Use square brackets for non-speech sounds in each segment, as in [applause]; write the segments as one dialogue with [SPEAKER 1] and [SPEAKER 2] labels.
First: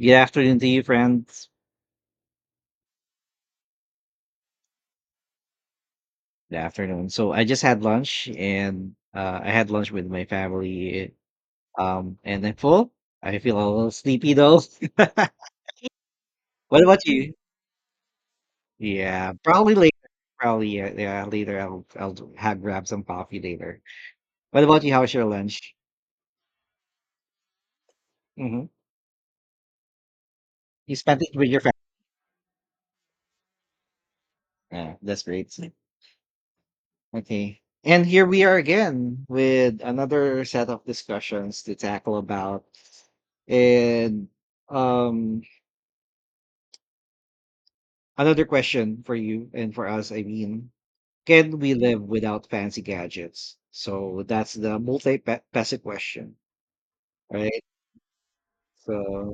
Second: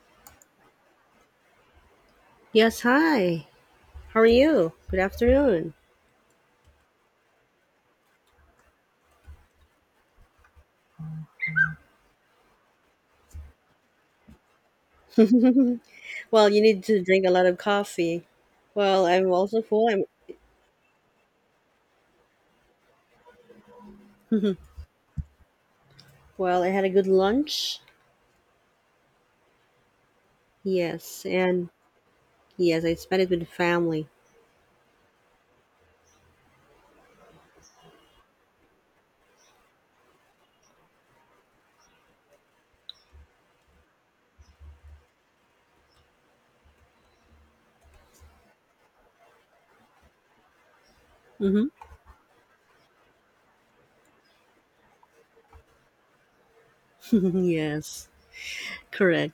[SPEAKER 1] Good afternoon to you, friends.
[SPEAKER 2] Yes, hi. How are you? Good afternoon.
[SPEAKER 1] Good afternoon. So I just had lunch, and I had lunch with my family. And I'm full. I feel a little sleepy though. [laughs]
[SPEAKER 2] Well, you
[SPEAKER 1] What
[SPEAKER 2] need to
[SPEAKER 1] about
[SPEAKER 2] drink a
[SPEAKER 1] you?
[SPEAKER 2] lot of coffee. Well, I'm
[SPEAKER 1] Yeah,
[SPEAKER 2] also
[SPEAKER 1] probably
[SPEAKER 2] full.
[SPEAKER 1] later. Probably yeah later. I'll have grab some coffee later. What about you? How was your lunch?
[SPEAKER 2] I had a good lunch.
[SPEAKER 1] Hmm. You spent
[SPEAKER 2] Yes,
[SPEAKER 1] it with your
[SPEAKER 2] and
[SPEAKER 1] family.
[SPEAKER 2] yes, I spent it with the family.
[SPEAKER 1] Yeah, that's great. Okay. And here we are again with another set of discussions to tackle about and um Another question for you and for us, I mean, can
[SPEAKER 2] Mm-hmm.
[SPEAKER 1] we live without fancy gadgets? So that's the multi-faceted question,
[SPEAKER 2] [laughs]
[SPEAKER 1] right?
[SPEAKER 2] Yes,
[SPEAKER 1] So,
[SPEAKER 2] correct.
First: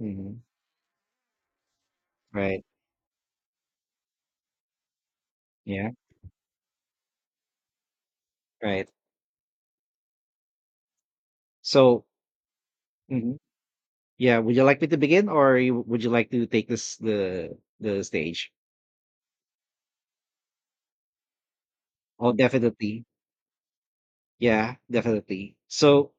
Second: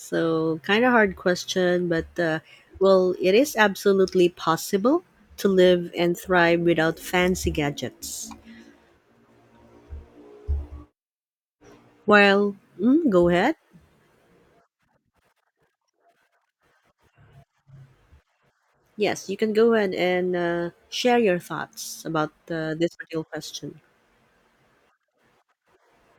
[SPEAKER 1] mhm,
[SPEAKER 2] kind of hard question, but
[SPEAKER 1] right,
[SPEAKER 2] well, it is absolutely possible to
[SPEAKER 1] yeah,
[SPEAKER 2] live and thrive without fancy gadgets.
[SPEAKER 1] right. So,
[SPEAKER 2] Well, go
[SPEAKER 1] mhm,
[SPEAKER 2] ahead.
[SPEAKER 1] yeah, would you like me to begin, or you, would you like to take this the stage?
[SPEAKER 2] Yes, you can go ahead and share your thoughts about
[SPEAKER 1] Oh,
[SPEAKER 2] this
[SPEAKER 1] definitely,
[SPEAKER 2] particular question.
[SPEAKER 1] yeah, definitely. So,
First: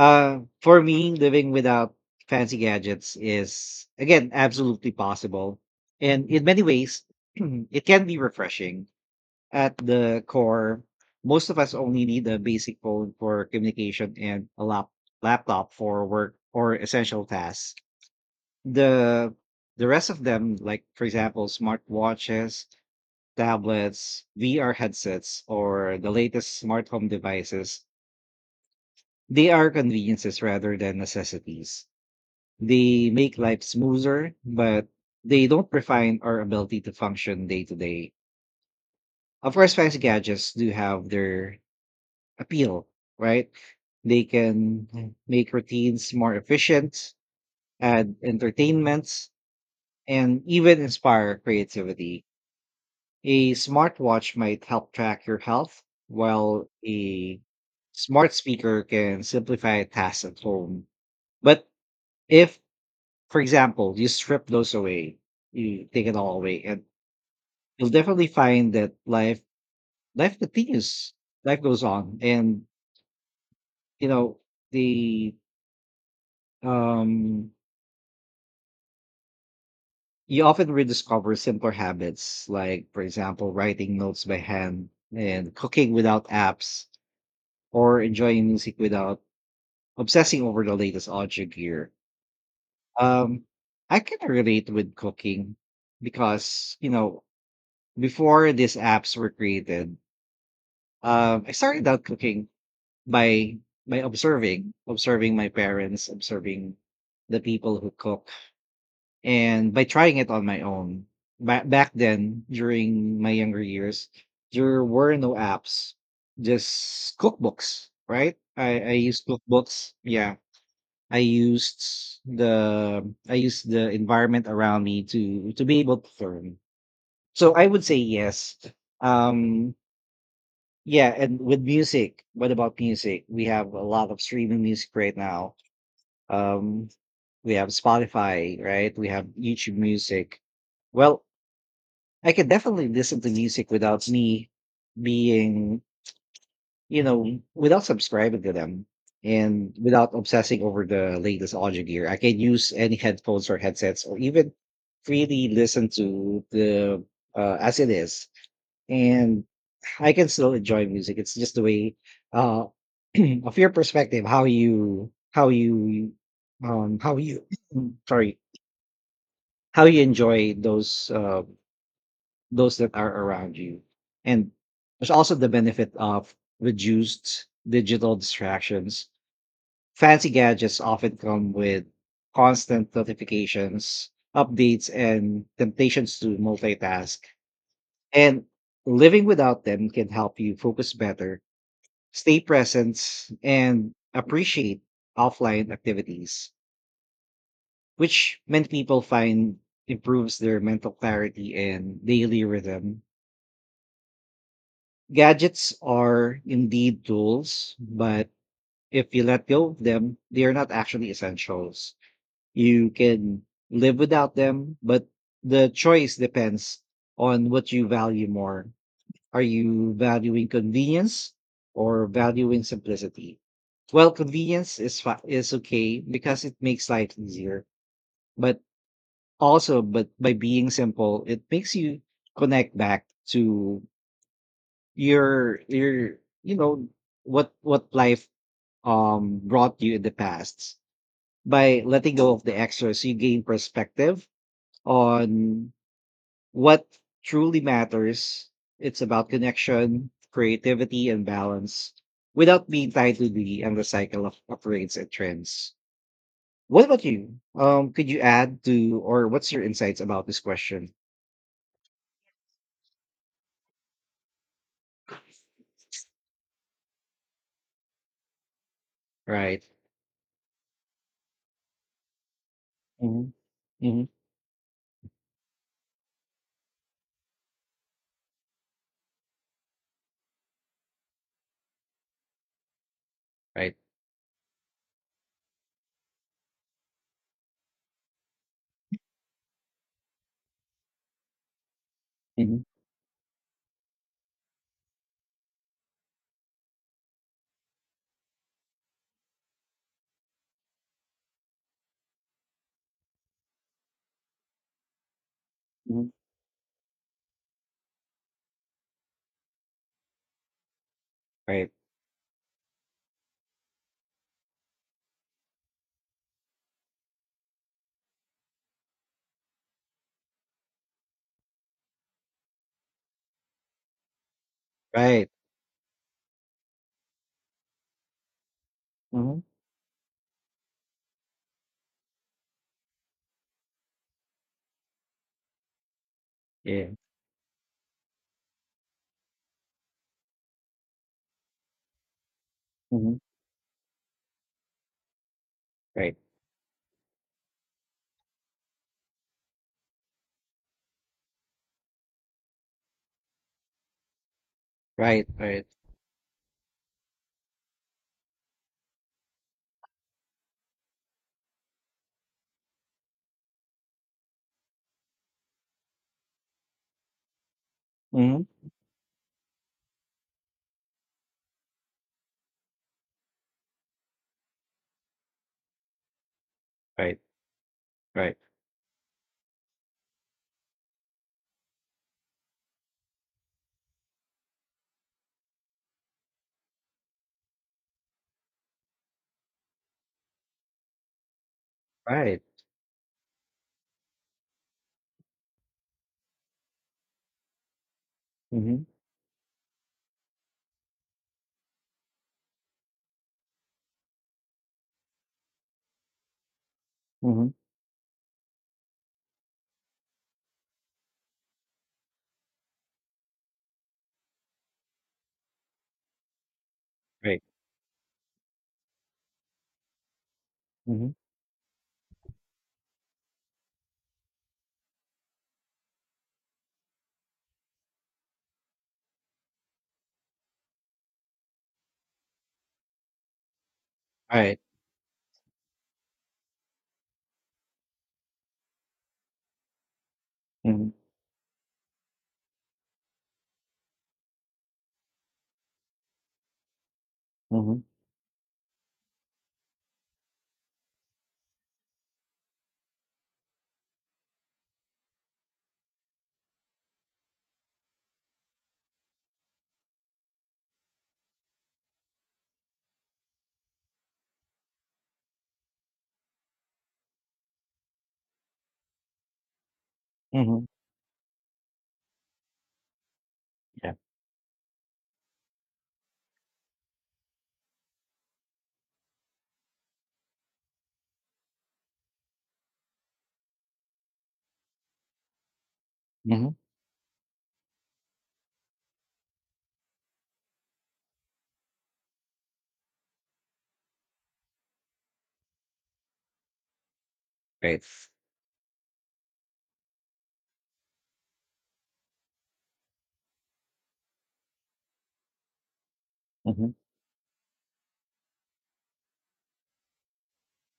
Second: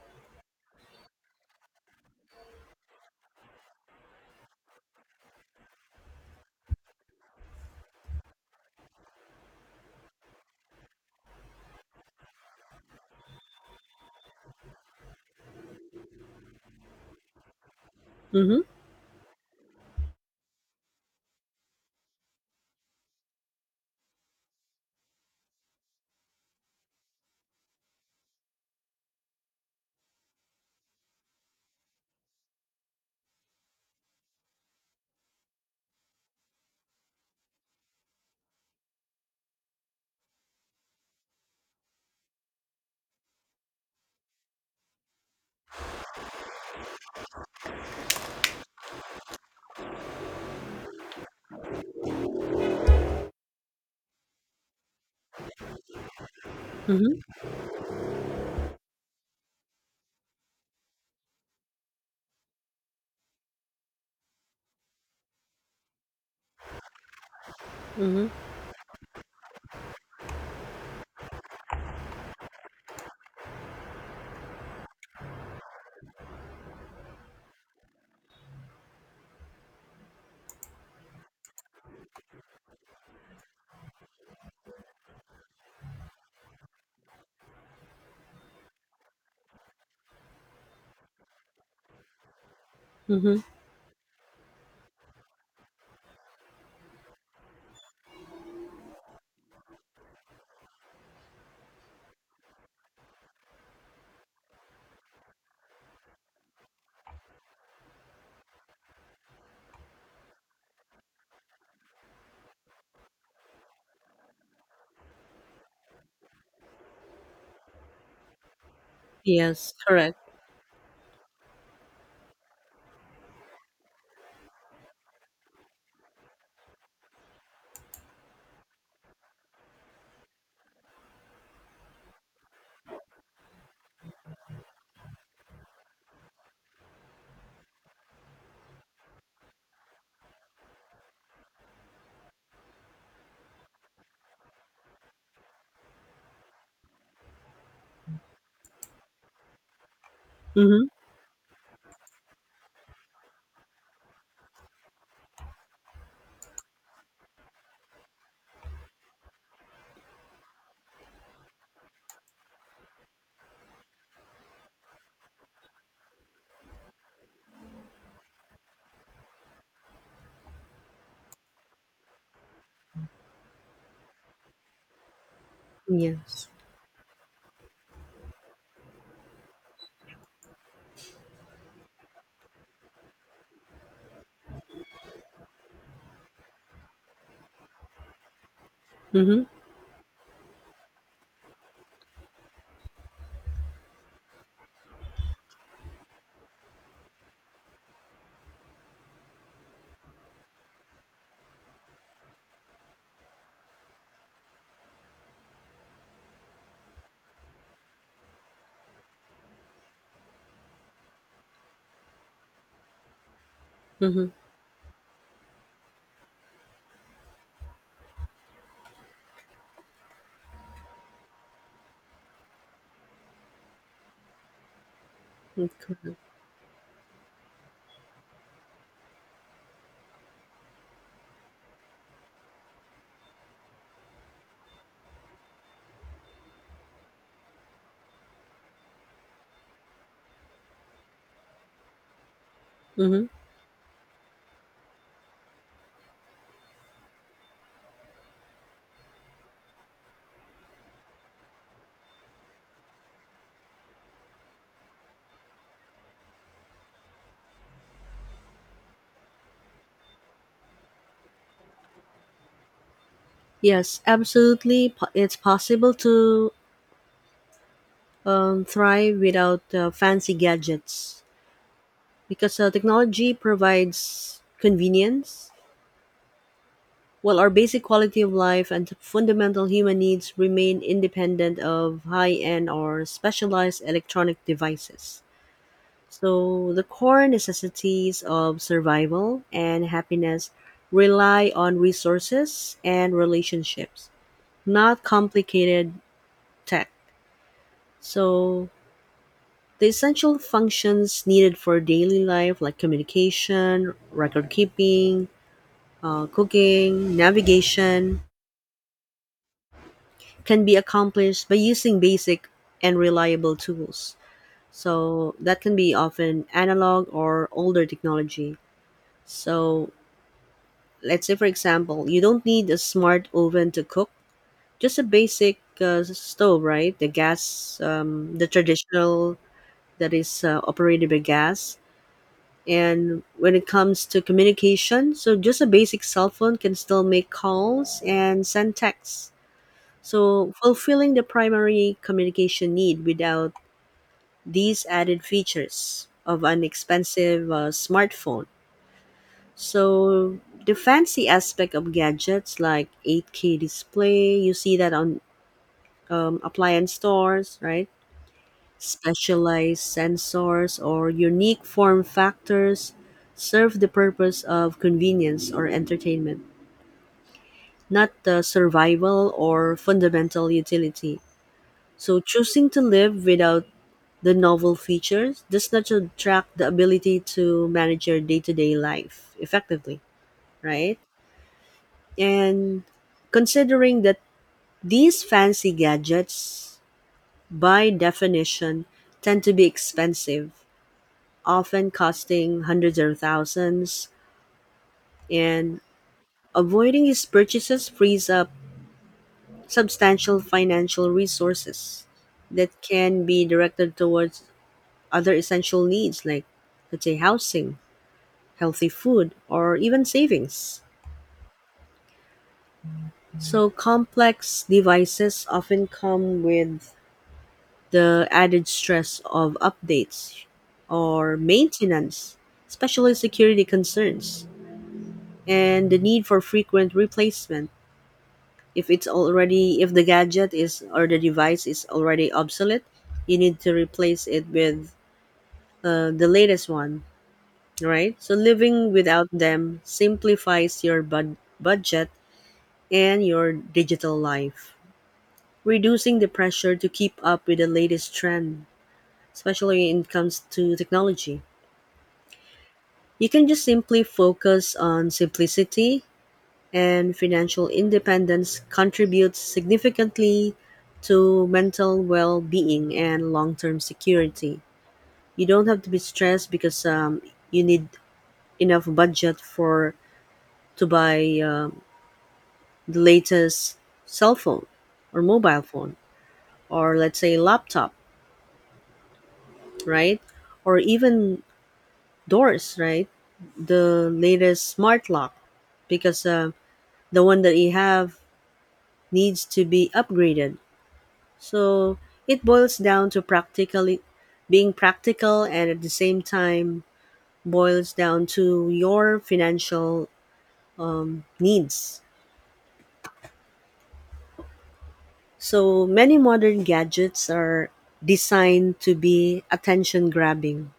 [SPEAKER 1] Uh, For me, living without fancy gadgets is, again, absolutely possible. And in many ways, [clears throat] it can be refreshing. At the core, most of us only need a basic phone for communication and a laptop for work or essential tasks.
[SPEAKER 2] Mhm.
[SPEAKER 1] The the rest of them, like for example, smartwatches, tablets, VR headsets, or the latest smart home devices, they are conveniences rather than necessities. They make life smoother, but they don't refine our ability to function day to day. Of course, fancy gadgets do have their appeal, right? They can make routines more efficient, add entertainments, and even inspire creativity. A smartwatch might help track your health, while
[SPEAKER 2] Mhm.
[SPEAKER 1] a smart speaker can simplify tasks at home. But if for example, you strip those away, you take it all away, and you'll definitely
[SPEAKER 2] Mhm.
[SPEAKER 1] find that life continues, life goes on, and you know the um you often rediscover simpler habits like, for example, writing notes by hand and cooking without apps or enjoying music without obsessing over the latest audio gear.
[SPEAKER 2] Mhm.
[SPEAKER 1] Um, I can relate with cooking because you know before these apps were created. I started out cooking by by observing my parents, observing the people who cook, and by trying it on my own. Back then, during my younger years, there were no apps, just cookbooks, right? I used
[SPEAKER 2] Yes,
[SPEAKER 1] cookbooks.
[SPEAKER 2] correct.
[SPEAKER 1] Yeah, I used I used the environment around me to be able to learn. So I would say yes. Um, yeah, and with music, what about music? We have a lot of streaming music right now. Um, we have Spotify, right? We have YouTube music. Well, I can definitely listen to music without me being, you know, without subscribing to them and without obsessing over
[SPEAKER 2] Mhm.
[SPEAKER 1] the latest audio gear. I can use any headphones or headsets or even freely listen to the as it is, and I can still enjoy music. It's just the way uh [clears throat] of your perspective, how you [clears throat] sorry, how you enjoy those those that are around you. And there's also the benefit of
[SPEAKER 2] Yes.
[SPEAKER 1] reduced digital distractions. Fancy gadgets often come with constant notifications, updates, and temptations to multitask. And living
[SPEAKER 2] Mhm.
[SPEAKER 1] without them can help you focus better, stay present, and appreciate offline activities, which many people find improves their mental clarity and daily rhythm. Gadgets are indeed tools, but if you let go of them, they are not actually essentials. You can live
[SPEAKER 2] Mhm.
[SPEAKER 1] without them, but the choice depends on what you value more. Are you valuing convenience or valuing simplicity? Well, convenience is is
[SPEAKER 2] Mm,
[SPEAKER 1] okay
[SPEAKER 2] correct.
[SPEAKER 1] because it makes life easier, but also but by being simple, it makes you connect back to your you know what life brought you in the past. By letting go of the extras, you
[SPEAKER 2] Mhm.
[SPEAKER 1] gain perspective on what truly matters. It's about connection, creativity, and balance without being tied to the endless cycle of upgrades and trends. What about you? Could you add to or what's your insights about this question?
[SPEAKER 2] Yes, absolutely. It's possible to thrive
[SPEAKER 1] Right.
[SPEAKER 2] without fancy gadgets, because
[SPEAKER 1] Hmm.
[SPEAKER 2] technology
[SPEAKER 1] Hmm.
[SPEAKER 2] provides convenience, while our basic quality of life and fundamental human needs remain independent of high-end or
[SPEAKER 1] Right.
[SPEAKER 2] specialized electronic devices. So the core necessities of survival and happiness rely on
[SPEAKER 1] Hmm.
[SPEAKER 2] resources and relationships, not complicated tech. So the essential functions needed for daily life, like communication, record keeping,
[SPEAKER 1] Hmm.
[SPEAKER 2] cooking, navigation, can be accomplished by
[SPEAKER 1] Right.
[SPEAKER 2] using basic and reliable tools. So that can be often analog or older technology. So let's say for example you don't need a smart oven to cook, just a
[SPEAKER 1] Right.
[SPEAKER 2] basic stove, right? The gas, the traditional
[SPEAKER 1] Hmm.
[SPEAKER 2] that is operated by gas. And when it comes to communication, so just a basic cell phone can
[SPEAKER 1] Yeah.
[SPEAKER 2] still make calls and send texts, so fulfilling the primary communication need
[SPEAKER 1] Hmm.
[SPEAKER 2] without these added features
[SPEAKER 1] Right.
[SPEAKER 2] of an expensive smartphone. So the fancy aspect of gadgets, like 8K display, you see that on
[SPEAKER 1] Right. Right.
[SPEAKER 2] appliance stores, right? Specialized sensors or unique form factors serve the purpose of convenience or entertainment, not
[SPEAKER 1] Hmm.
[SPEAKER 2] the survival or fundamental utility. So choosing to live without the novel features does not attract the
[SPEAKER 1] Right.
[SPEAKER 2] ability to manage your
[SPEAKER 1] Right.
[SPEAKER 2] day-to-day life effectively, right? And considering that these fancy gadgets, by definition, tend to be expensive, often
[SPEAKER 1] Right.
[SPEAKER 2] costing hundreds or thousands, and avoiding his purchases frees up
[SPEAKER 1] Hmm.
[SPEAKER 2] substantial financial resources that can be directed towards other essential needs like, let's say,
[SPEAKER 1] Hmm.
[SPEAKER 2] housing, healthy food, or even savings. So, complex devices often come with
[SPEAKER 1] Right.
[SPEAKER 2] the added stress of updates
[SPEAKER 1] Hmm.
[SPEAKER 2] or maintenance, especially security concerns, and the need for frequent replacement. If it's already if the gadget is or the device is already obsolete, you need to replace it
[SPEAKER 1] Right.
[SPEAKER 2] with the latest one, right? So living without them simplifies
[SPEAKER 1] Hmm.
[SPEAKER 2] your budget and your digital life, reducing the pressure to keep up with the
[SPEAKER 1] Hmm.
[SPEAKER 2] latest trend, especially when it comes to technology. You can just simply focus on simplicity, and financial independence contributes significantly to mental well-being and long-term security. You don't have to be stressed because you need enough budget for
[SPEAKER 1] Hmm.
[SPEAKER 2] to buy the latest
[SPEAKER 1] Yeah.
[SPEAKER 2] cell phone or mobile phone or let's say laptop, right? Or even doors, right? The latest smart lock because
[SPEAKER 1] Hmm.
[SPEAKER 2] the one that you have needs to be upgraded. So it boils down to practically being practical, and at the same time
[SPEAKER 1] Right.
[SPEAKER 2] boils down to your financial needs. So many modern
[SPEAKER 1] Hmm.
[SPEAKER 2] gadgets are designed to be attention grabbing.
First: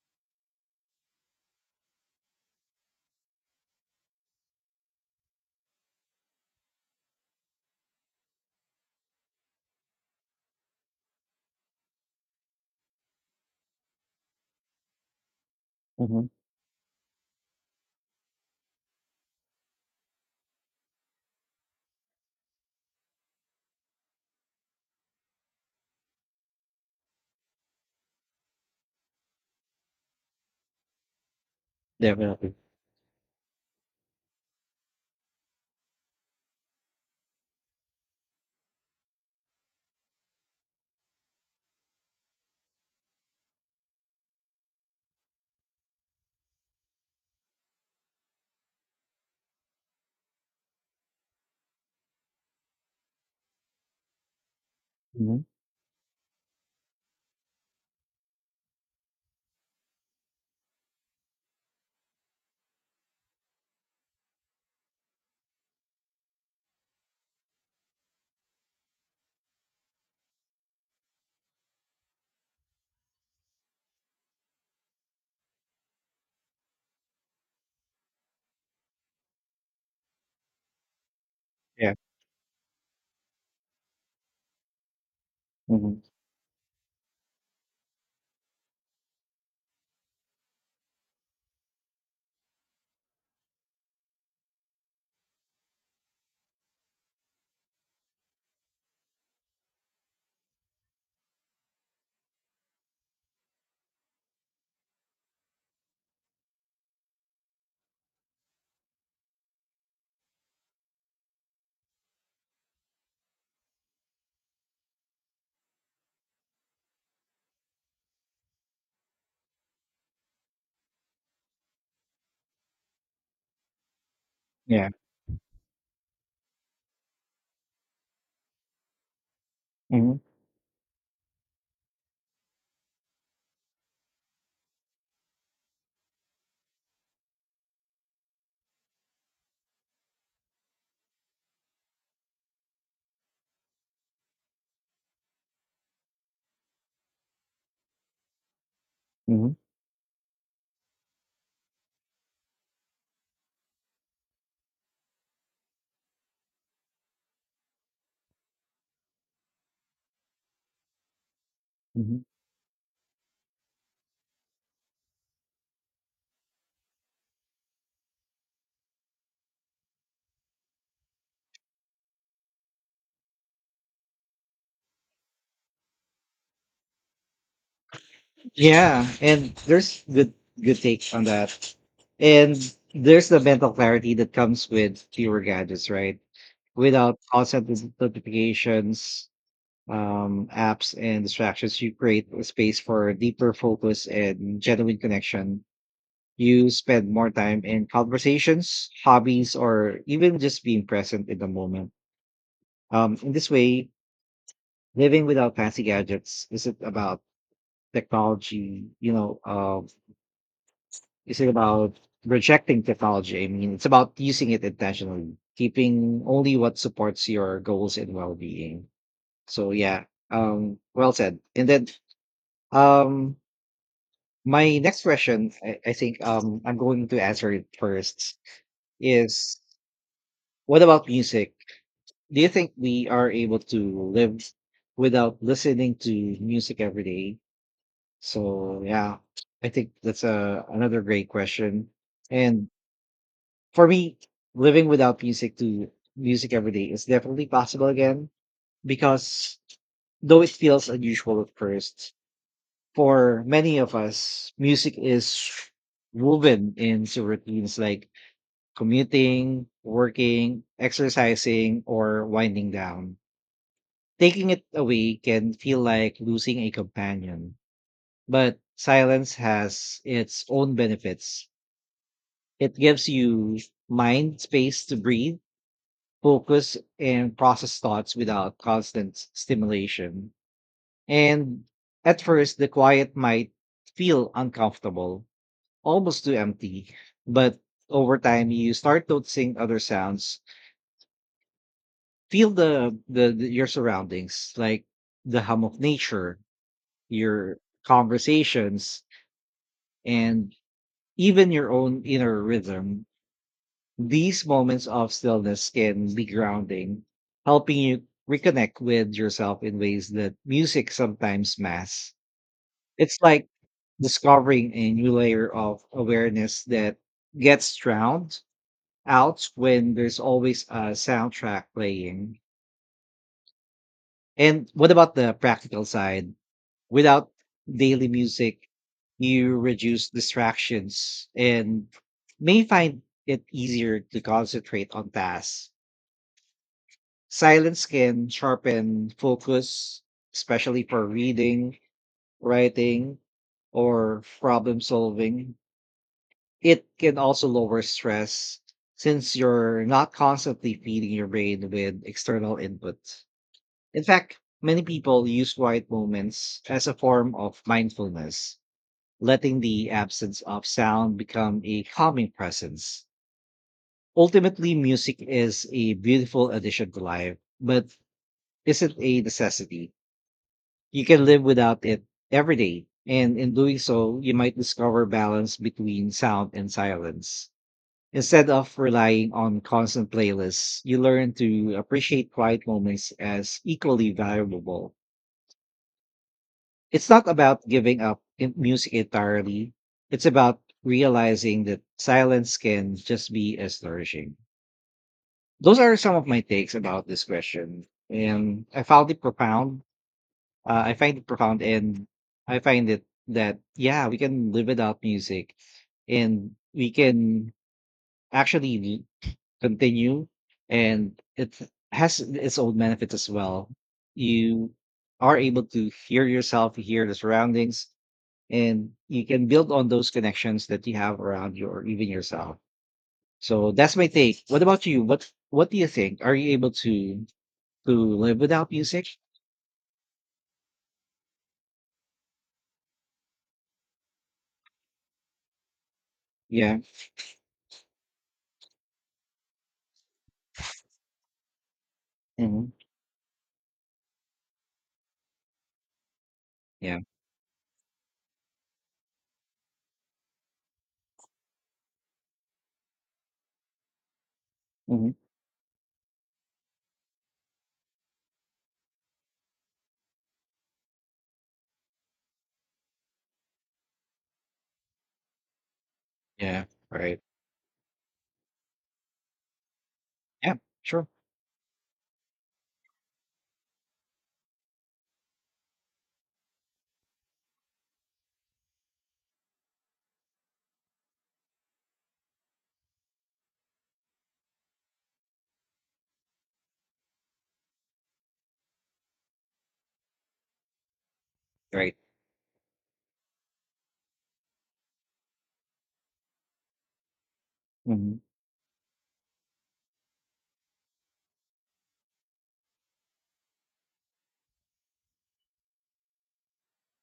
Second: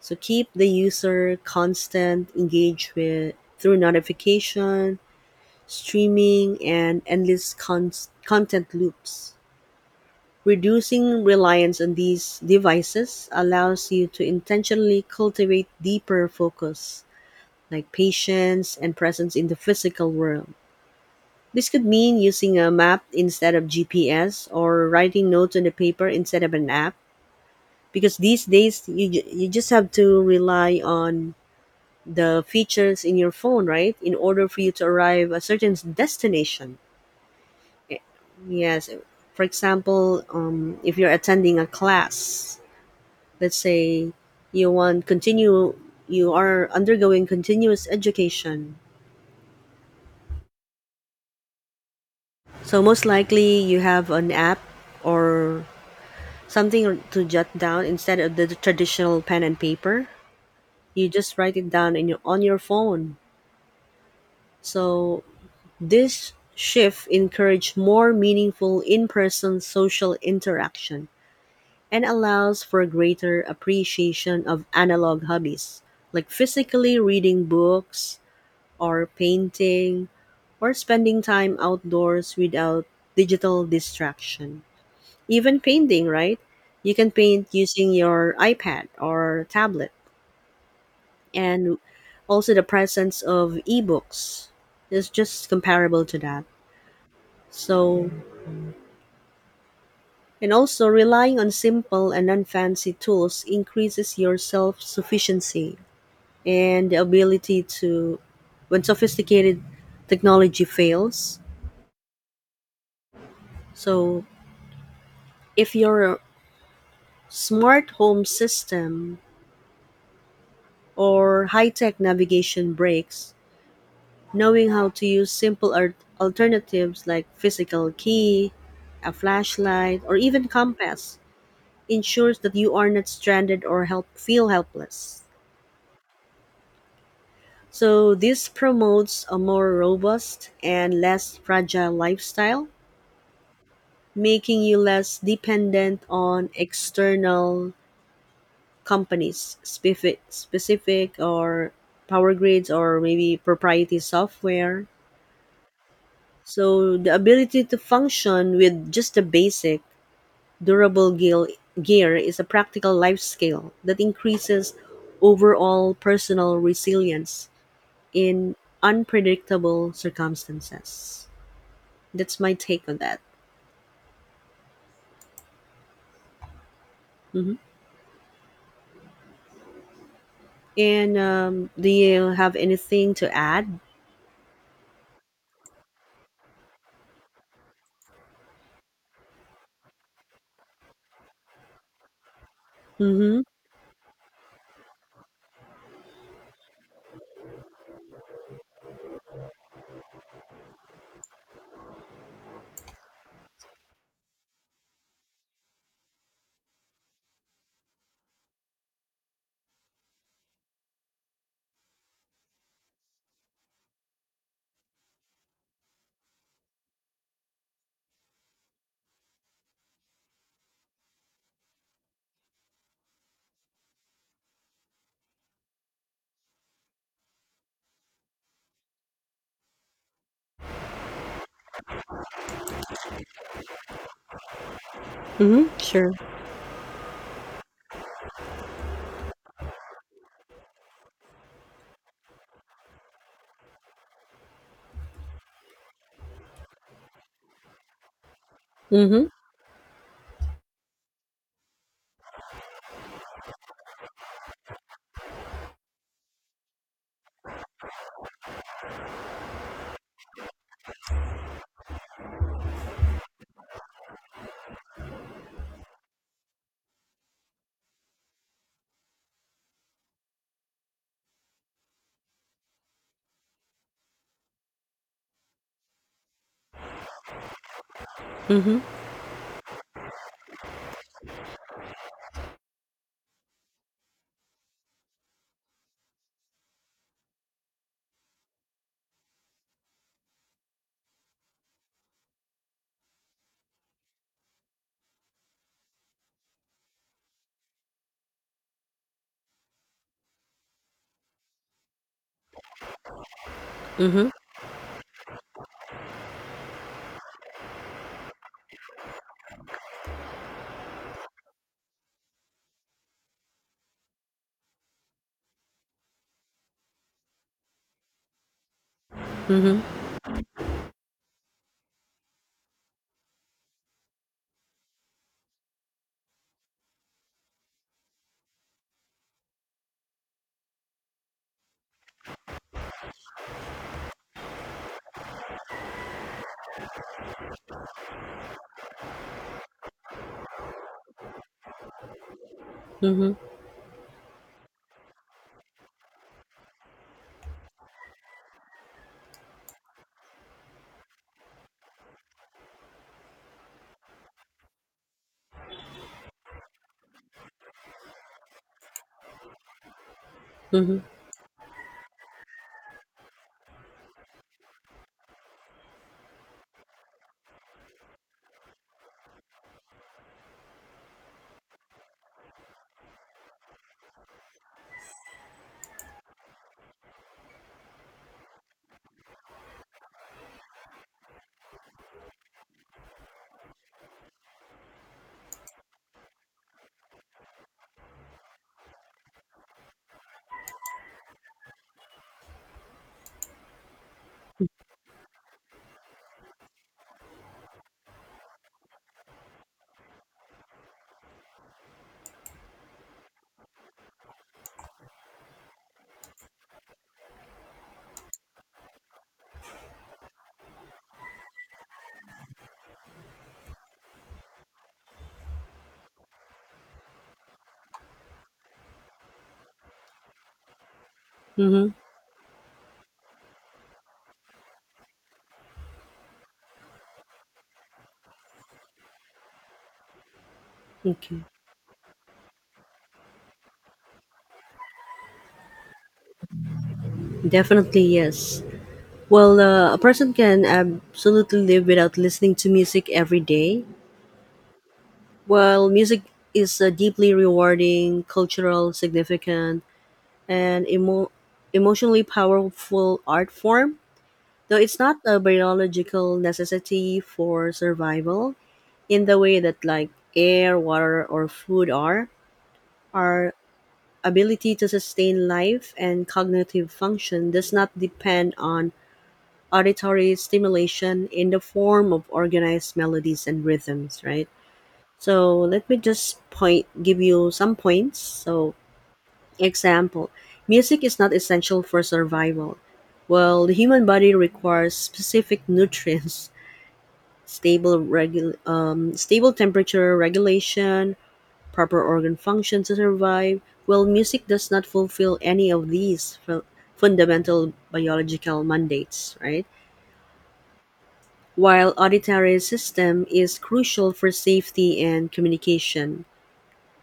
[SPEAKER 2] So keep the user constant, engaged with through notification, streaming, and endless content loops. Reducing reliance on these devices allows you to intentionally cultivate
[SPEAKER 1] Mhm.
[SPEAKER 2] deeper focus, like patience and presence in the physical world. This could mean using a map instead of GPS, or writing notes on the paper instead of an app, because these days you, you just have to rely on the
[SPEAKER 1] Definitely.
[SPEAKER 2] features in your phone, right? In order for you to arrive a certain destination. Yes. For example, if you're attending a class, let's say you want continue you are undergoing continuous education, so most likely you have an app
[SPEAKER 1] Mhm.
[SPEAKER 2] or something to jot down instead of the traditional pen and paper. You just write it down in your, on your phone. So this shift encourages more meaningful in-person social interaction and allows for greater appreciation of analog hobbies, like physically reading books or painting, or spending time
[SPEAKER 1] Yeah.
[SPEAKER 2] outdoors without digital distraction. Even
[SPEAKER 1] Mhm.
[SPEAKER 2] painting, right? You can paint using your iPad or tablet, and also the presence of ebooks is just comparable to that. So, and also relying on simple and unfancy tools increases your self sufficiency and the ability to, when sophisticated technology fails. So, if you're smart home system or high-tech navigation breaks, knowing
[SPEAKER 1] Yeah.
[SPEAKER 2] how to use simple alternatives like physical key, a flashlight, or
[SPEAKER 1] Mhm.
[SPEAKER 2] even compass ensures that you are not stranded or help feel helpless. So this promotes a more robust and less fragile lifestyle, making you less dependent on external
[SPEAKER 1] Mhm.
[SPEAKER 2] companies specific or power grids or maybe proprietary software. So the ability to function with just a basic durable gear
[SPEAKER 1] Mhm.
[SPEAKER 2] is a practical life skill that increases overall personal resilience in unpredictable circumstances. That's my take on that. Hmm.
[SPEAKER 1] Yeah, and there's good takes
[SPEAKER 2] And
[SPEAKER 1] on that.
[SPEAKER 2] do you
[SPEAKER 1] And
[SPEAKER 2] have anything
[SPEAKER 1] there's
[SPEAKER 2] to
[SPEAKER 1] the
[SPEAKER 2] add?
[SPEAKER 1] mental clarity that comes with fewer gadgets, right? Without constant notifications, apps and distractions, you create a space for
[SPEAKER 2] Mm-hmm.
[SPEAKER 1] deeper focus and genuine connection. You spend more time in conversations, hobbies, or even just being present in the moment. In this way, living without fancy gadgets is it about technology you know is it about rejecting technology. I mean, it's about using it intentionally, keeping only what supports your goals and well-being. So yeah, well said. And then um my next question, I think I'm going to answer it first, is what about music? Do you think we are able to live without
[SPEAKER 2] Mm-hmm.
[SPEAKER 1] listening
[SPEAKER 2] Sure.
[SPEAKER 1] to music every day? So yeah, I think that's a another great question. And for me, living without music every day is definitely possible again
[SPEAKER 2] Mm-hmm.
[SPEAKER 1] because though it feels unusual at first, for many of us, music is woven into routines like commuting, working, exercising, or winding down. Taking it away can feel like losing a companion, but silence has its own benefits. It gives you mind space to breathe, focus, and process thoughts without
[SPEAKER 2] Mm-hmm.
[SPEAKER 1] constant stimulation. And at first, the quiet might feel uncomfortable, almost too empty. But over time, you start noticing other sounds, feel the your surroundings, like the hum of nature, your conversations, and even your own inner rhythm.
[SPEAKER 2] Mm-hmm.
[SPEAKER 1] These moments of stillness can be grounding, helping you reconnect with yourself in ways that music sometimes masks. It's like discovering a new layer of awareness that gets drowned out when
[SPEAKER 2] Mm-hmm.
[SPEAKER 1] there's always a soundtrack playing. And what about the practical side? Without daily music, you reduce distractions and may find it easier to concentrate on tasks. Silence can sharpen focus, especially for reading, writing,
[SPEAKER 2] Mm-hmm,
[SPEAKER 1] or problem solving. It can also lower stress since you're not constantly feeding your brain with external input. In fact, many people use quiet moments as a form of mindfulness, letting the absence of
[SPEAKER 2] mm-hmm,
[SPEAKER 1] sound become a calming presence. Ultimately, music is a beautiful addition to life, but isn't a necessity. You can live without it every day, and in doing so, you might discover balance between sound and silence. Instead of relying on constant playlists, you learn to appreciate quiet moments as equally valuable. It's not about giving up music entirely, it's about realizing that silence can just be as nourishing. Those are some of my takes about this question, and I found it profound. I find it profound, and I find it that yeah, we can live without music, and we can actually continue, and it has its own benefits as well. You are able to hear yourself, hear the surroundings, and you can build on those connections that you have around you or
[SPEAKER 2] mm-hmm.
[SPEAKER 1] even yourself. So that's my take. What about you? What do you think? Are you able to live without music?
[SPEAKER 2] Okay.
[SPEAKER 1] Yeah.
[SPEAKER 2] Definitely, yes. Well, a person can absolutely live without listening
[SPEAKER 1] Hmm.
[SPEAKER 2] to music every day. While music is
[SPEAKER 1] Yeah.
[SPEAKER 2] deeply rewarding, cultural, significant, and emotionally powerful art form, though it's
[SPEAKER 1] Hmm.
[SPEAKER 2] not a biological necessity for survival in the way that like air, water, or food are ability to sustain life and
[SPEAKER 1] Yeah.
[SPEAKER 2] cognitive
[SPEAKER 1] Right.
[SPEAKER 2] function does not depend on auditory
[SPEAKER 1] Yeah, sure.
[SPEAKER 2] stimulation in the form of organized melodies and rhythms, right? So let me just point give you some points. So example, music is not essential for survival. Well, the human body requires specific nutrients, [laughs] stable stable temperature regulation,
[SPEAKER 1] Right.
[SPEAKER 2] proper organ function to survive. Well, music does not fulfill any of these fundamental
[SPEAKER 1] Mhm.
[SPEAKER 2] biological mandates, right? While auditory system is crucial for safety and communication.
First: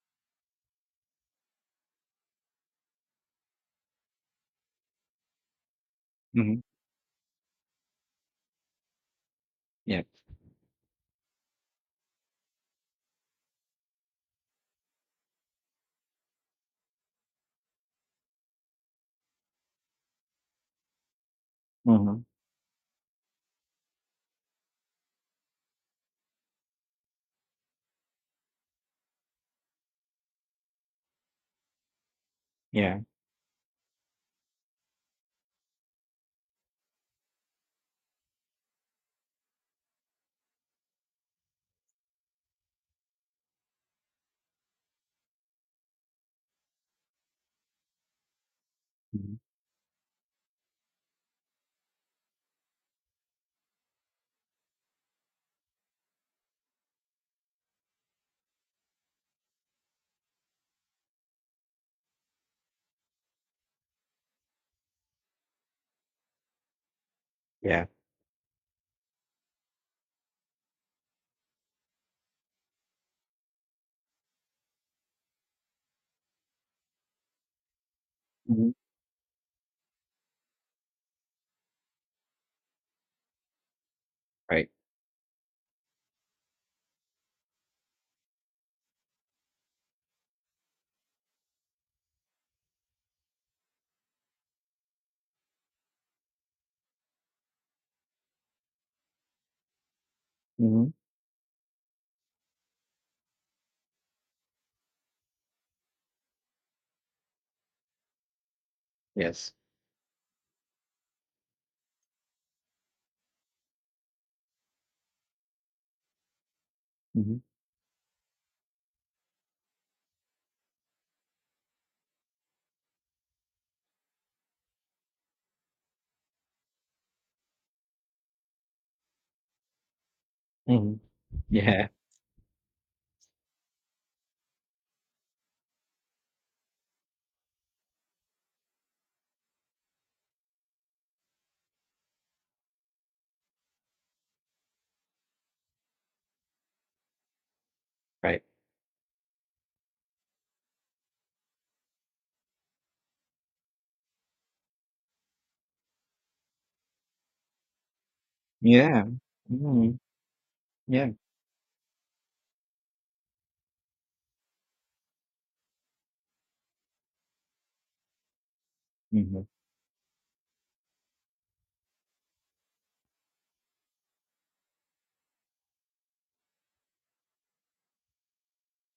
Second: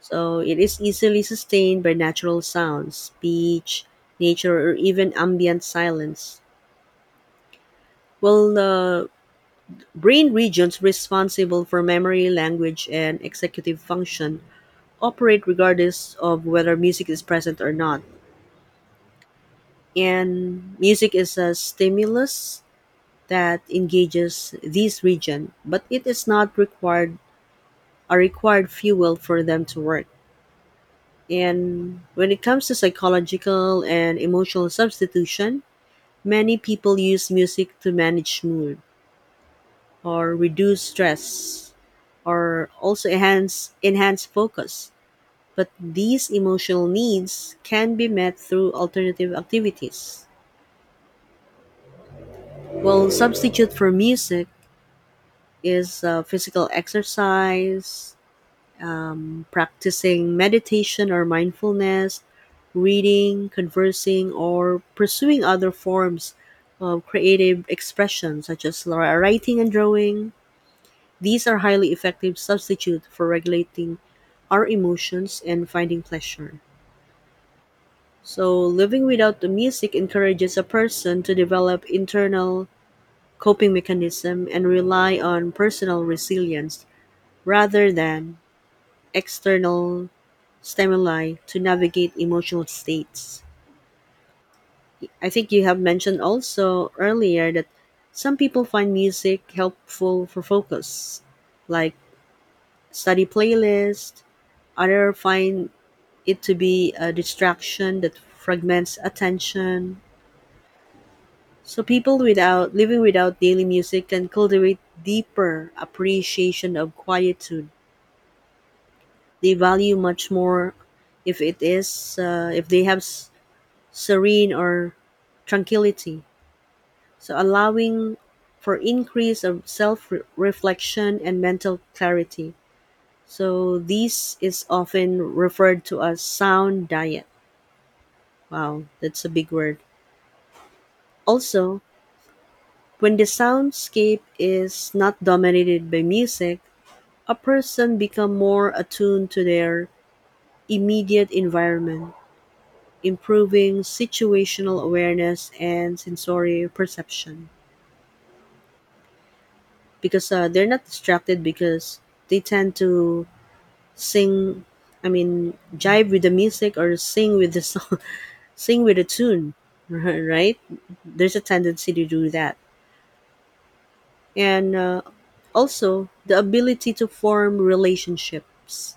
[SPEAKER 2] So it is easily sustained by natural sounds, speech, nature, or even ambient silence.
[SPEAKER 1] Mhm.
[SPEAKER 2] Well, the
[SPEAKER 1] Yeah.
[SPEAKER 2] brain regions responsible for memory, language, and executive function operate regardless of whether music is present or not. And music is a
[SPEAKER 1] Mhm.
[SPEAKER 2] stimulus that engages these region, but it is not required a required fuel for them to work. And when it comes to
[SPEAKER 1] Yeah.
[SPEAKER 2] psychological and emotional substitution, many people use music to manage mood or reduce stress or also enhance focus. But these emotional needs can be met through alternative
[SPEAKER 1] Mhm.
[SPEAKER 2] activities. Well, substitute for music is physical exercise, practicing meditation or mindfulness, reading, conversing, or pursuing other forms of creative
[SPEAKER 1] Yeah.
[SPEAKER 2] expression, such as writing and drawing. These are highly effective substitute for regulating our emotions and finding pleasure. So,
[SPEAKER 1] Mhm.
[SPEAKER 2] living without the music encourages a person to develop internal coping mechanism and
[SPEAKER 1] Right.
[SPEAKER 2] rely on personal resilience rather than external stimuli to navigate emotional states. I think you have mentioned also earlier that some people find music helpful for
[SPEAKER 1] Mhm.
[SPEAKER 2] focus, like study playlist. Other find it to be a distraction that fragments
[SPEAKER 1] Yes.
[SPEAKER 2] attention. So people without living without daily music can cultivate deeper appreciation of
[SPEAKER 1] Mhm.
[SPEAKER 2] quietude. They value much more if it is if they have serene or tranquility. So allowing for increase of
[SPEAKER 1] Mhm.
[SPEAKER 2] self-reflection and mental
[SPEAKER 1] Yeah.
[SPEAKER 2] clarity. So this is often referred to as sound diet. Wow, that's a big word. Also, when the soundscape is not dominated by music, a person become
[SPEAKER 1] Right.
[SPEAKER 2] more attuned to their immediate environment, improving situational awareness and sensory perception.
[SPEAKER 1] Yeah. Mhm.
[SPEAKER 2] Because they're not
[SPEAKER 1] Yeah.
[SPEAKER 2] distracted because they tend to sing, I mean jive with the music or sing with the song, [laughs] sing with the
[SPEAKER 1] Mhm.
[SPEAKER 2] tune, [laughs] right? There's a tendency to do that. And also the ability to form relationships,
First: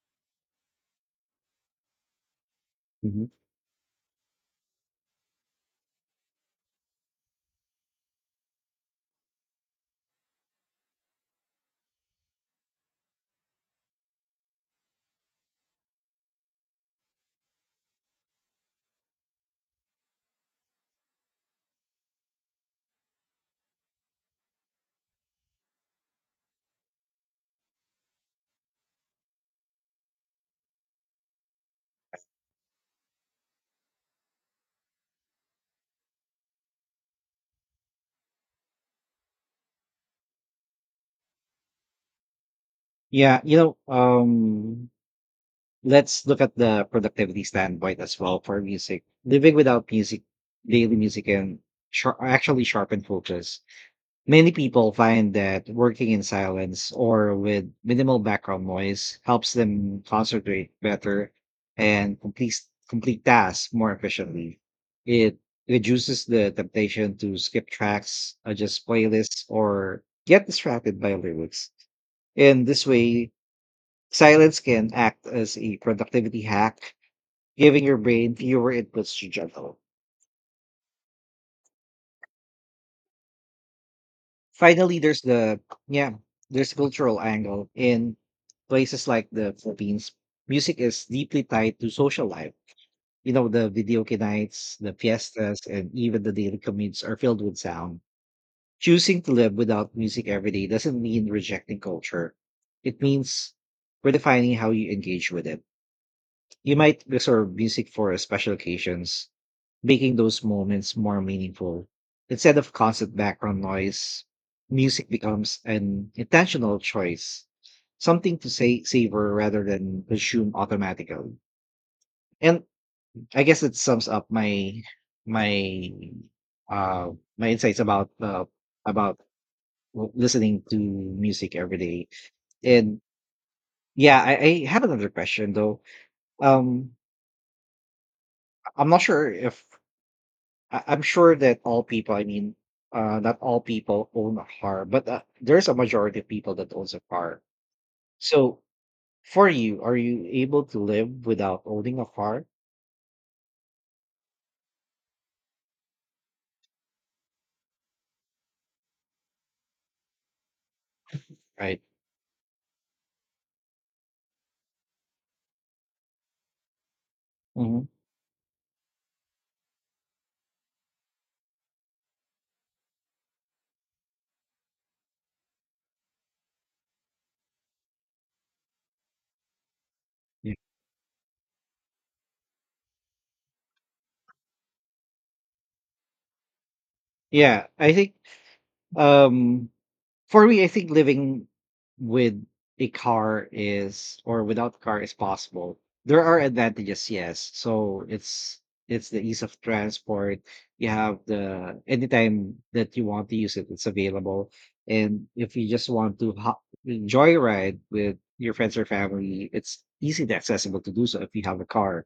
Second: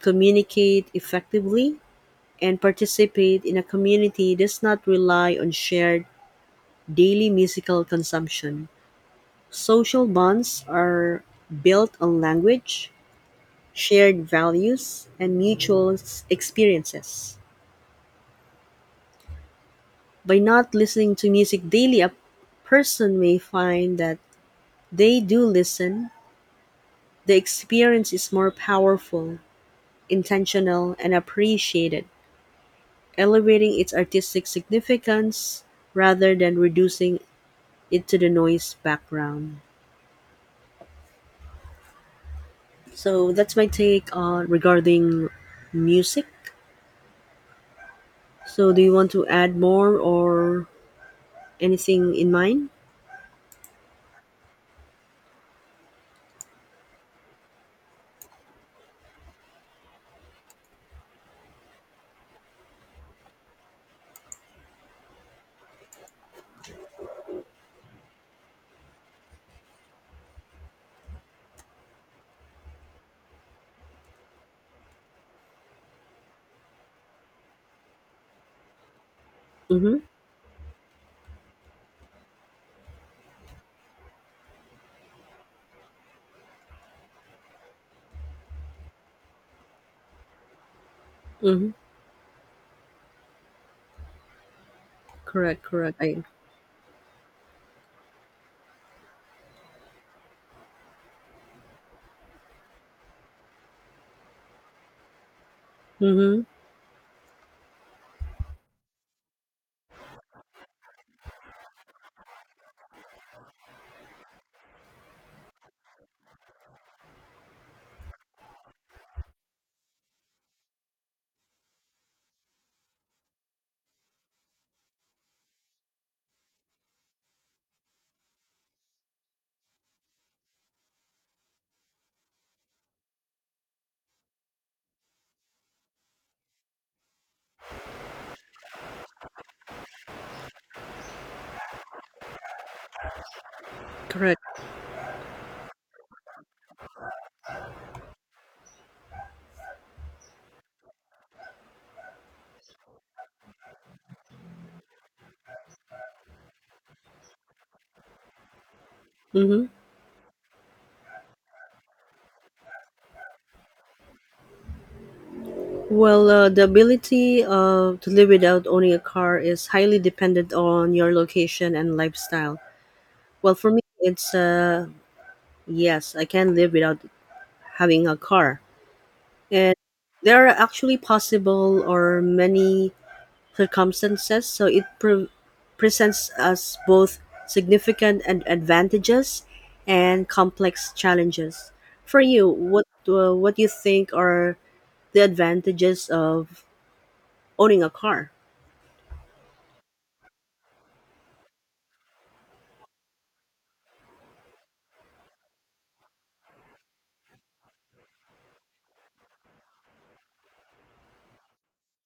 [SPEAKER 2] communicate effectively, and
[SPEAKER 1] Mhm.
[SPEAKER 2] participate in a community does not rely on shared daily musical consumption. Social bonds are built on language, shared values, and mutual experiences. By not listening to music daily, a person may find that they do listen, the experience is more powerful, intentional, and appreciated, elevating its artistic significance rather than reducing it to the noise background. So
[SPEAKER 1] Yeah.
[SPEAKER 2] that's
[SPEAKER 1] You
[SPEAKER 2] my
[SPEAKER 1] know,
[SPEAKER 2] take on regarding
[SPEAKER 1] let's
[SPEAKER 2] music.
[SPEAKER 1] look at the productivity standpoint as well for
[SPEAKER 2] So do you
[SPEAKER 1] music.
[SPEAKER 2] want to
[SPEAKER 1] Living
[SPEAKER 2] add
[SPEAKER 1] without
[SPEAKER 2] more
[SPEAKER 1] music,
[SPEAKER 2] or
[SPEAKER 1] daily music can
[SPEAKER 2] anything
[SPEAKER 1] shar
[SPEAKER 2] in
[SPEAKER 1] actually
[SPEAKER 2] mind?
[SPEAKER 1] sharpen focus. Many people find that working in silence or with minimal background noise helps them concentrate better and complete tasks more efficiently. It reduces the temptation to skip tracks, adjust playlists, or get distracted by lyrics. In this way, silence can act as a productivity hack, giving your brain fewer inputs to juggle.
[SPEAKER 2] Mm-hmm.
[SPEAKER 1] Finally, there's yeah, there's cultural angle in places like the Philippines. Music is deeply
[SPEAKER 2] Mm-hmm.
[SPEAKER 1] tied to social life. You know, the video nights, the
[SPEAKER 2] Correct,
[SPEAKER 1] fiestas, and
[SPEAKER 2] correct.
[SPEAKER 1] even
[SPEAKER 2] I
[SPEAKER 1] the daily commutes are filled with sound. Choosing to live without music every day doesn't mean rejecting culture. It means redefining how you engage with it.
[SPEAKER 2] mhm.
[SPEAKER 1] You might reserve music for special occasions, making those moments more meaningful. Instead of constant background noise, music becomes an intentional choice, something to say savor rather than consume automatically. And I guess it sums up my uh my insights about about listening to music every day. And yeah, I have another question though. Um I'm not sure if I'm sure that all people, I mean, not all people own a
[SPEAKER 2] Correct.
[SPEAKER 1] car, but there's a majority of people that owns a car. So for you, are you able to live without owning a car?
[SPEAKER 2] Mhm.
[SPEAKER 1] Right.
[SPEAKER 2] Well, the ability
[SPEAKER 1] Hmm.
[SPEAKER 2] to live without owning a car is highly dependent on your location and lifestyle. Well, for me, it's yes, I can live without having a car, and there are actually possible or many circumstances, so it presents us both
[SPEAKER 1] Yeah, I think
[SPEAKER 2] significant and advantages
[SPEAKER 1] um
[SPEAKER 2] and
[SPEAKER 1] for me, I think
[SPEAKER 2] complex
[SPEAKER 1] living
[SPEAKER 2] challenges. For
[SPEAKER 1] with
[SPEAKER 2] you, what do you think are
[SPEAKER 1] without car is
[SPEAKER 2] the
[SPEAKER 1] possible.
[SPEAKER 2] advantages
[SPEAKER 1] There are
[SPEAKER 2] of
[SPEAKER 1] advantages, yes.
[SPEAKER 2] owning a
[SPEAKER 1] So
[SPEAKER 2] car?
[SPEAKER 1] it's the ease of transport. You have the anytime that you want to use it, it's available. And if you just want to enjoy a ride with your friends or family, it's easily accessible to do so if you have a car,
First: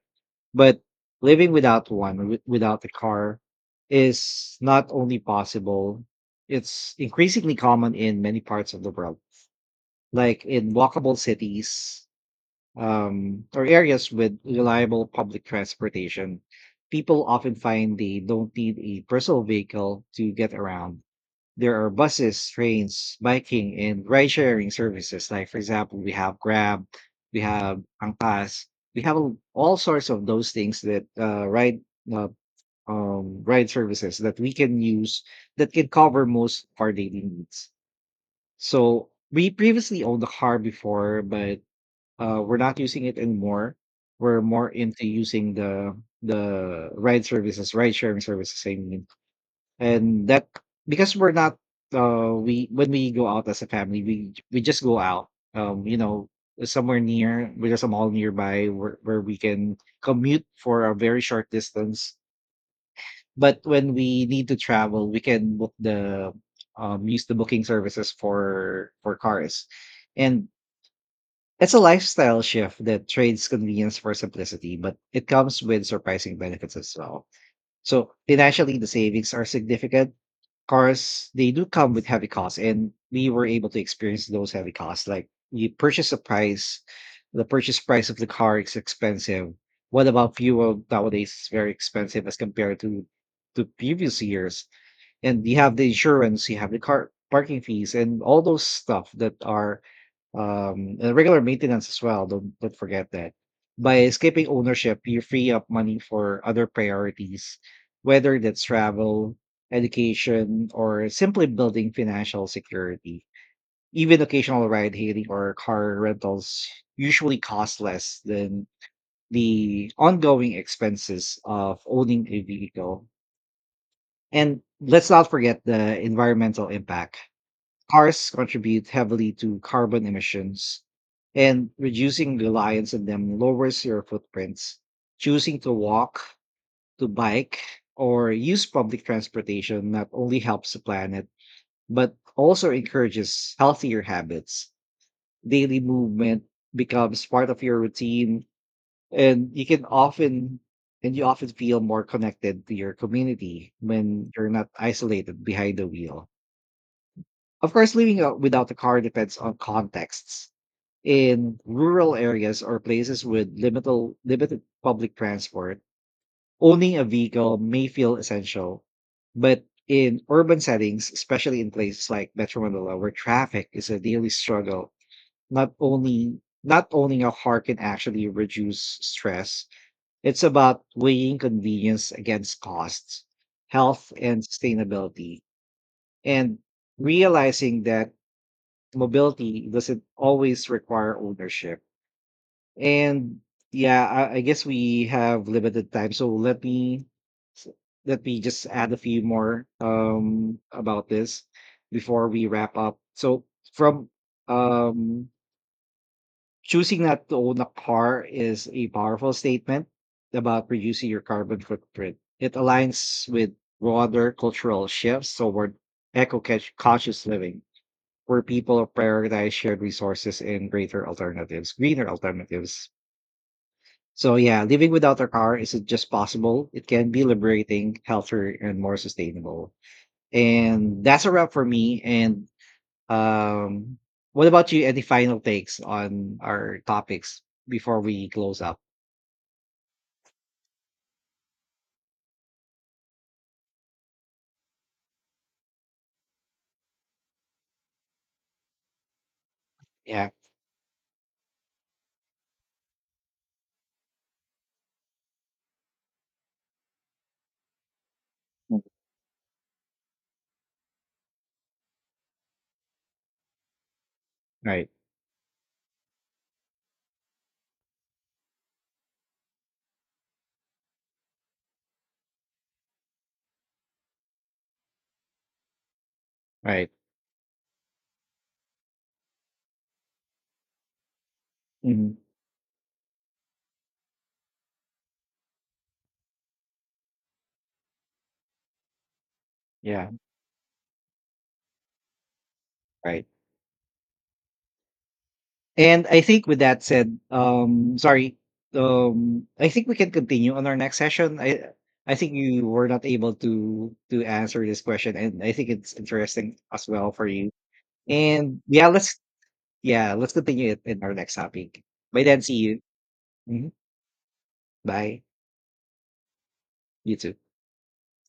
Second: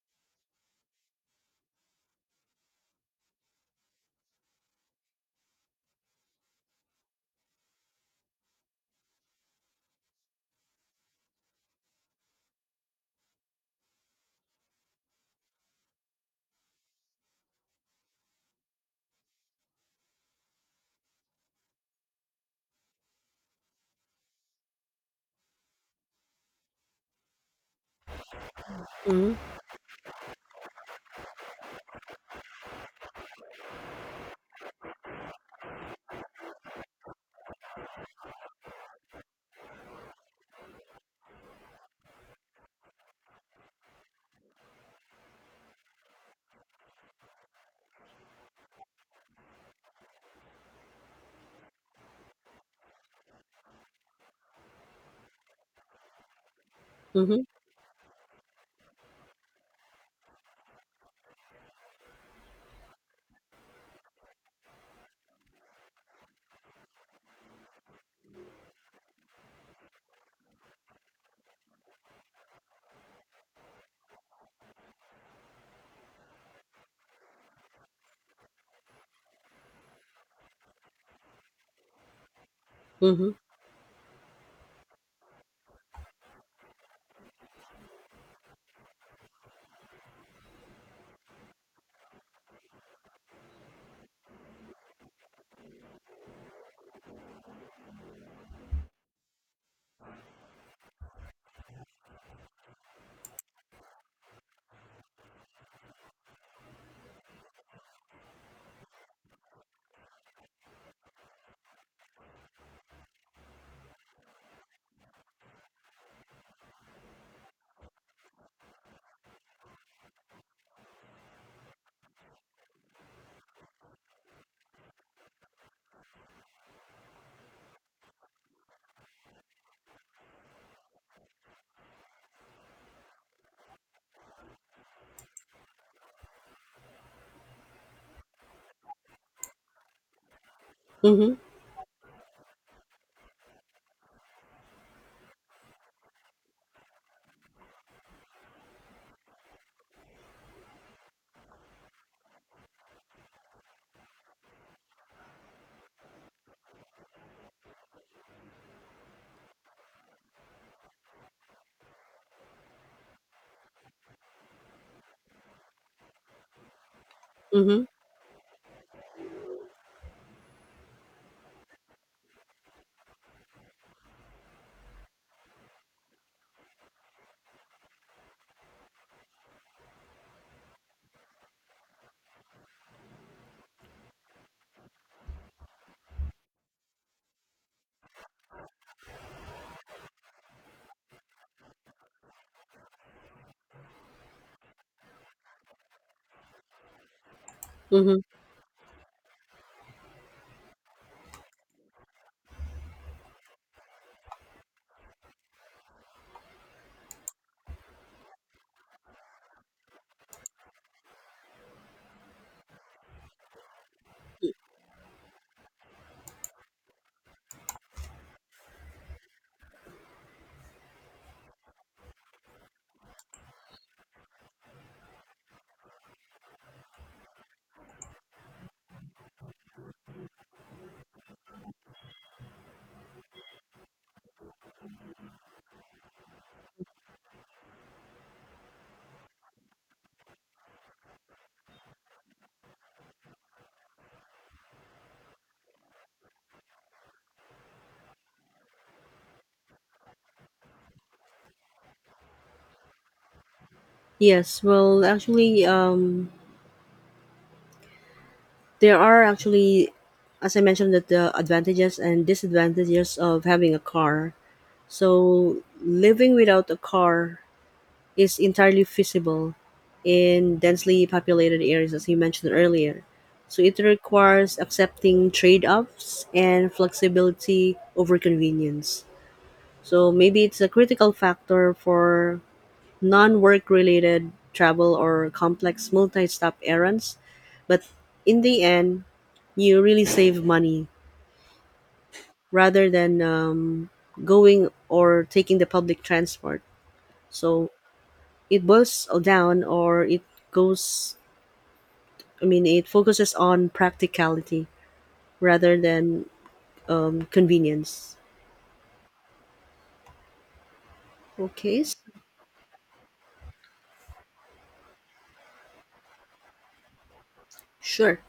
[SPEAKER 1] but living without one, without a car, is not only possible, it's increasingly common in many parts of the world, like in walkable cities or areas with reliable public transportation. People often find they don't need a personal vehicle to get around. There are buses, trains, biking, and ride sharing services. Like, for example, we have Grab, we have Angkas, we have all
[SPEAKER 2] Mm-hmm.
[SPEAKER 1] all sorts of those things that ride. Uh, Ride services that we can use that can cover most of our daily needs. So we previously owned a car before, but we're not using it anymore. We're more into using the ride services, ride sharing services, I mean, and that, because we're not, we, when we go out as a family, we just go out, um you know somewhere
[SPEAKER 2] Mm-hmm.
[SPEAKER 1] near. There's a mall nearby where we can commute for a very short distance, but when we need to travel, we can book the, use the booking services for cars. And it's a lifestyle shift that trades convenience for simplicity, but it comes with surprising benefits as well. So financially, the savings are significant. Cars, they do come with heavy costs, and we
[SPEAKER 2] Mm-hmm.
[SPEAKER 1] were able to experience those heavy costs. Like, you purchase a price, the purchase price of the car is expensive. What about fuel? Nowadays it's very expensive as compared to previous years. And you have the insurance, you have the car parking fees, and all those stuff that are, and regular maintenance as well. Don't forget that. By skipping ownership, you free up money for other priorities, whether that's travel, education, or simply building financial security. Even occasional ride hailing or car rentals usually cost less than the ongoing expenses of owning a vehicle. And let's not forget the environmental impact. Cars contribute heavily to carbon emissions, and reducing reliance on them lowers your footprints. Choosing to walk, to bike, or use public transportation not only helps the planet,
[SPEAKER 2] Mm-hmm.
[SPEAKER 1] but also encourages healthier habits. Daily movement becomes part of your routine, and you often feel more connected to your community when you're not isolated behind the wheel. Of course, living out without a car depends on contexts. In rural areas or places with limited public transport, owning a vehicle
[SPEAKER 2] Mm-hmm.
[SPEAKER 1] may feel essential. But in urban settings, especially in places like Metro Manila, where traffic is a daily struggle, not only not owning a car can actually reduce stress. It's about weighing convenience against costs, health, and sustainability, and realizing that mobility doesn't always require ownership. And yeah, I guess we have limited time, so s-
[SPEAKER 2] Mm-hmm.
[SPEAKER 1] let me just add a few more about this before we wrap up. So from um choosing not to own a car is a powerful statement about reducing your carbon footprint. It aligns with broader cultural shifts toward eco-conscious living, where people prioritize shared resources and greener alternatives. So yeah, living without a car isn't just possible. It can be liberating, healthier, and more sustainable. And that's a wrap for me. And um what about you? Any final takes on our topics before we close up? Yeah.
[SPEAKER 2] Yes. Well, actually, there are actually, as I mentioned, that the advantages and disadvantages of having a car.
[SPEAKER 1] Right.
[SPEAKER 2] So living without a car is entirely feasible in densely populated areas, as you mentioned earlier. So it requires accepting trade offs and
[SPEAKER 1] Right.
[SPEAKER 2] flexibility over convenience. So maybe it's a critical factor
[SPEAKER 1] Mhm.
[SPEAKER 2] for non work related travel or complex multi stop errands. But in the end, you really
[SPEAKER 1] Yeah.
[SPEAKER 2] save money rather than
[SPEAKER 1] Right.
[SPEAKER 2] going or taking the public
[SPEAKER 1] And I think with
[SPEAKER 2] transport.
[SPEAKER 1] that said,
[SPEAKER 2] So
[SPEAKER 1] sorry,
[SPEAKER 2] it boils down
[SPEAKER 1] I think we
[SPEAKER 2] or
[SPEAKER 1] can
[SPEAKER 2] it
[SPEAKER 1] continue on our next
[SPEAKER 2] goes,
[SPEAKER 1] session. I think
[SPEAKER 2] I
[SPEAKER 1] you
[SPEAKER 2] mean it
[SPEAKER 1] were not able
[SPEAKER 2] focuses on
[SPEAKER 1] to answer
[SPEAKER 2] practicality
[SPEAKER 1] this question, and I think
[SPEAKER 2] rather
[SPEAKER 1] it's
[SPEAKER 2] than
[SPEAKER 1] interesting as well for you.
[SPEAKER 2] convenience.
[SPEAKER 1] And yeah, let's continue it in our next
[SPEAKER 2] Okay.
[SPEAKER 1] topic. By then, see you. Mhm. Bye. You too.
[SPEAKER 2] Sure,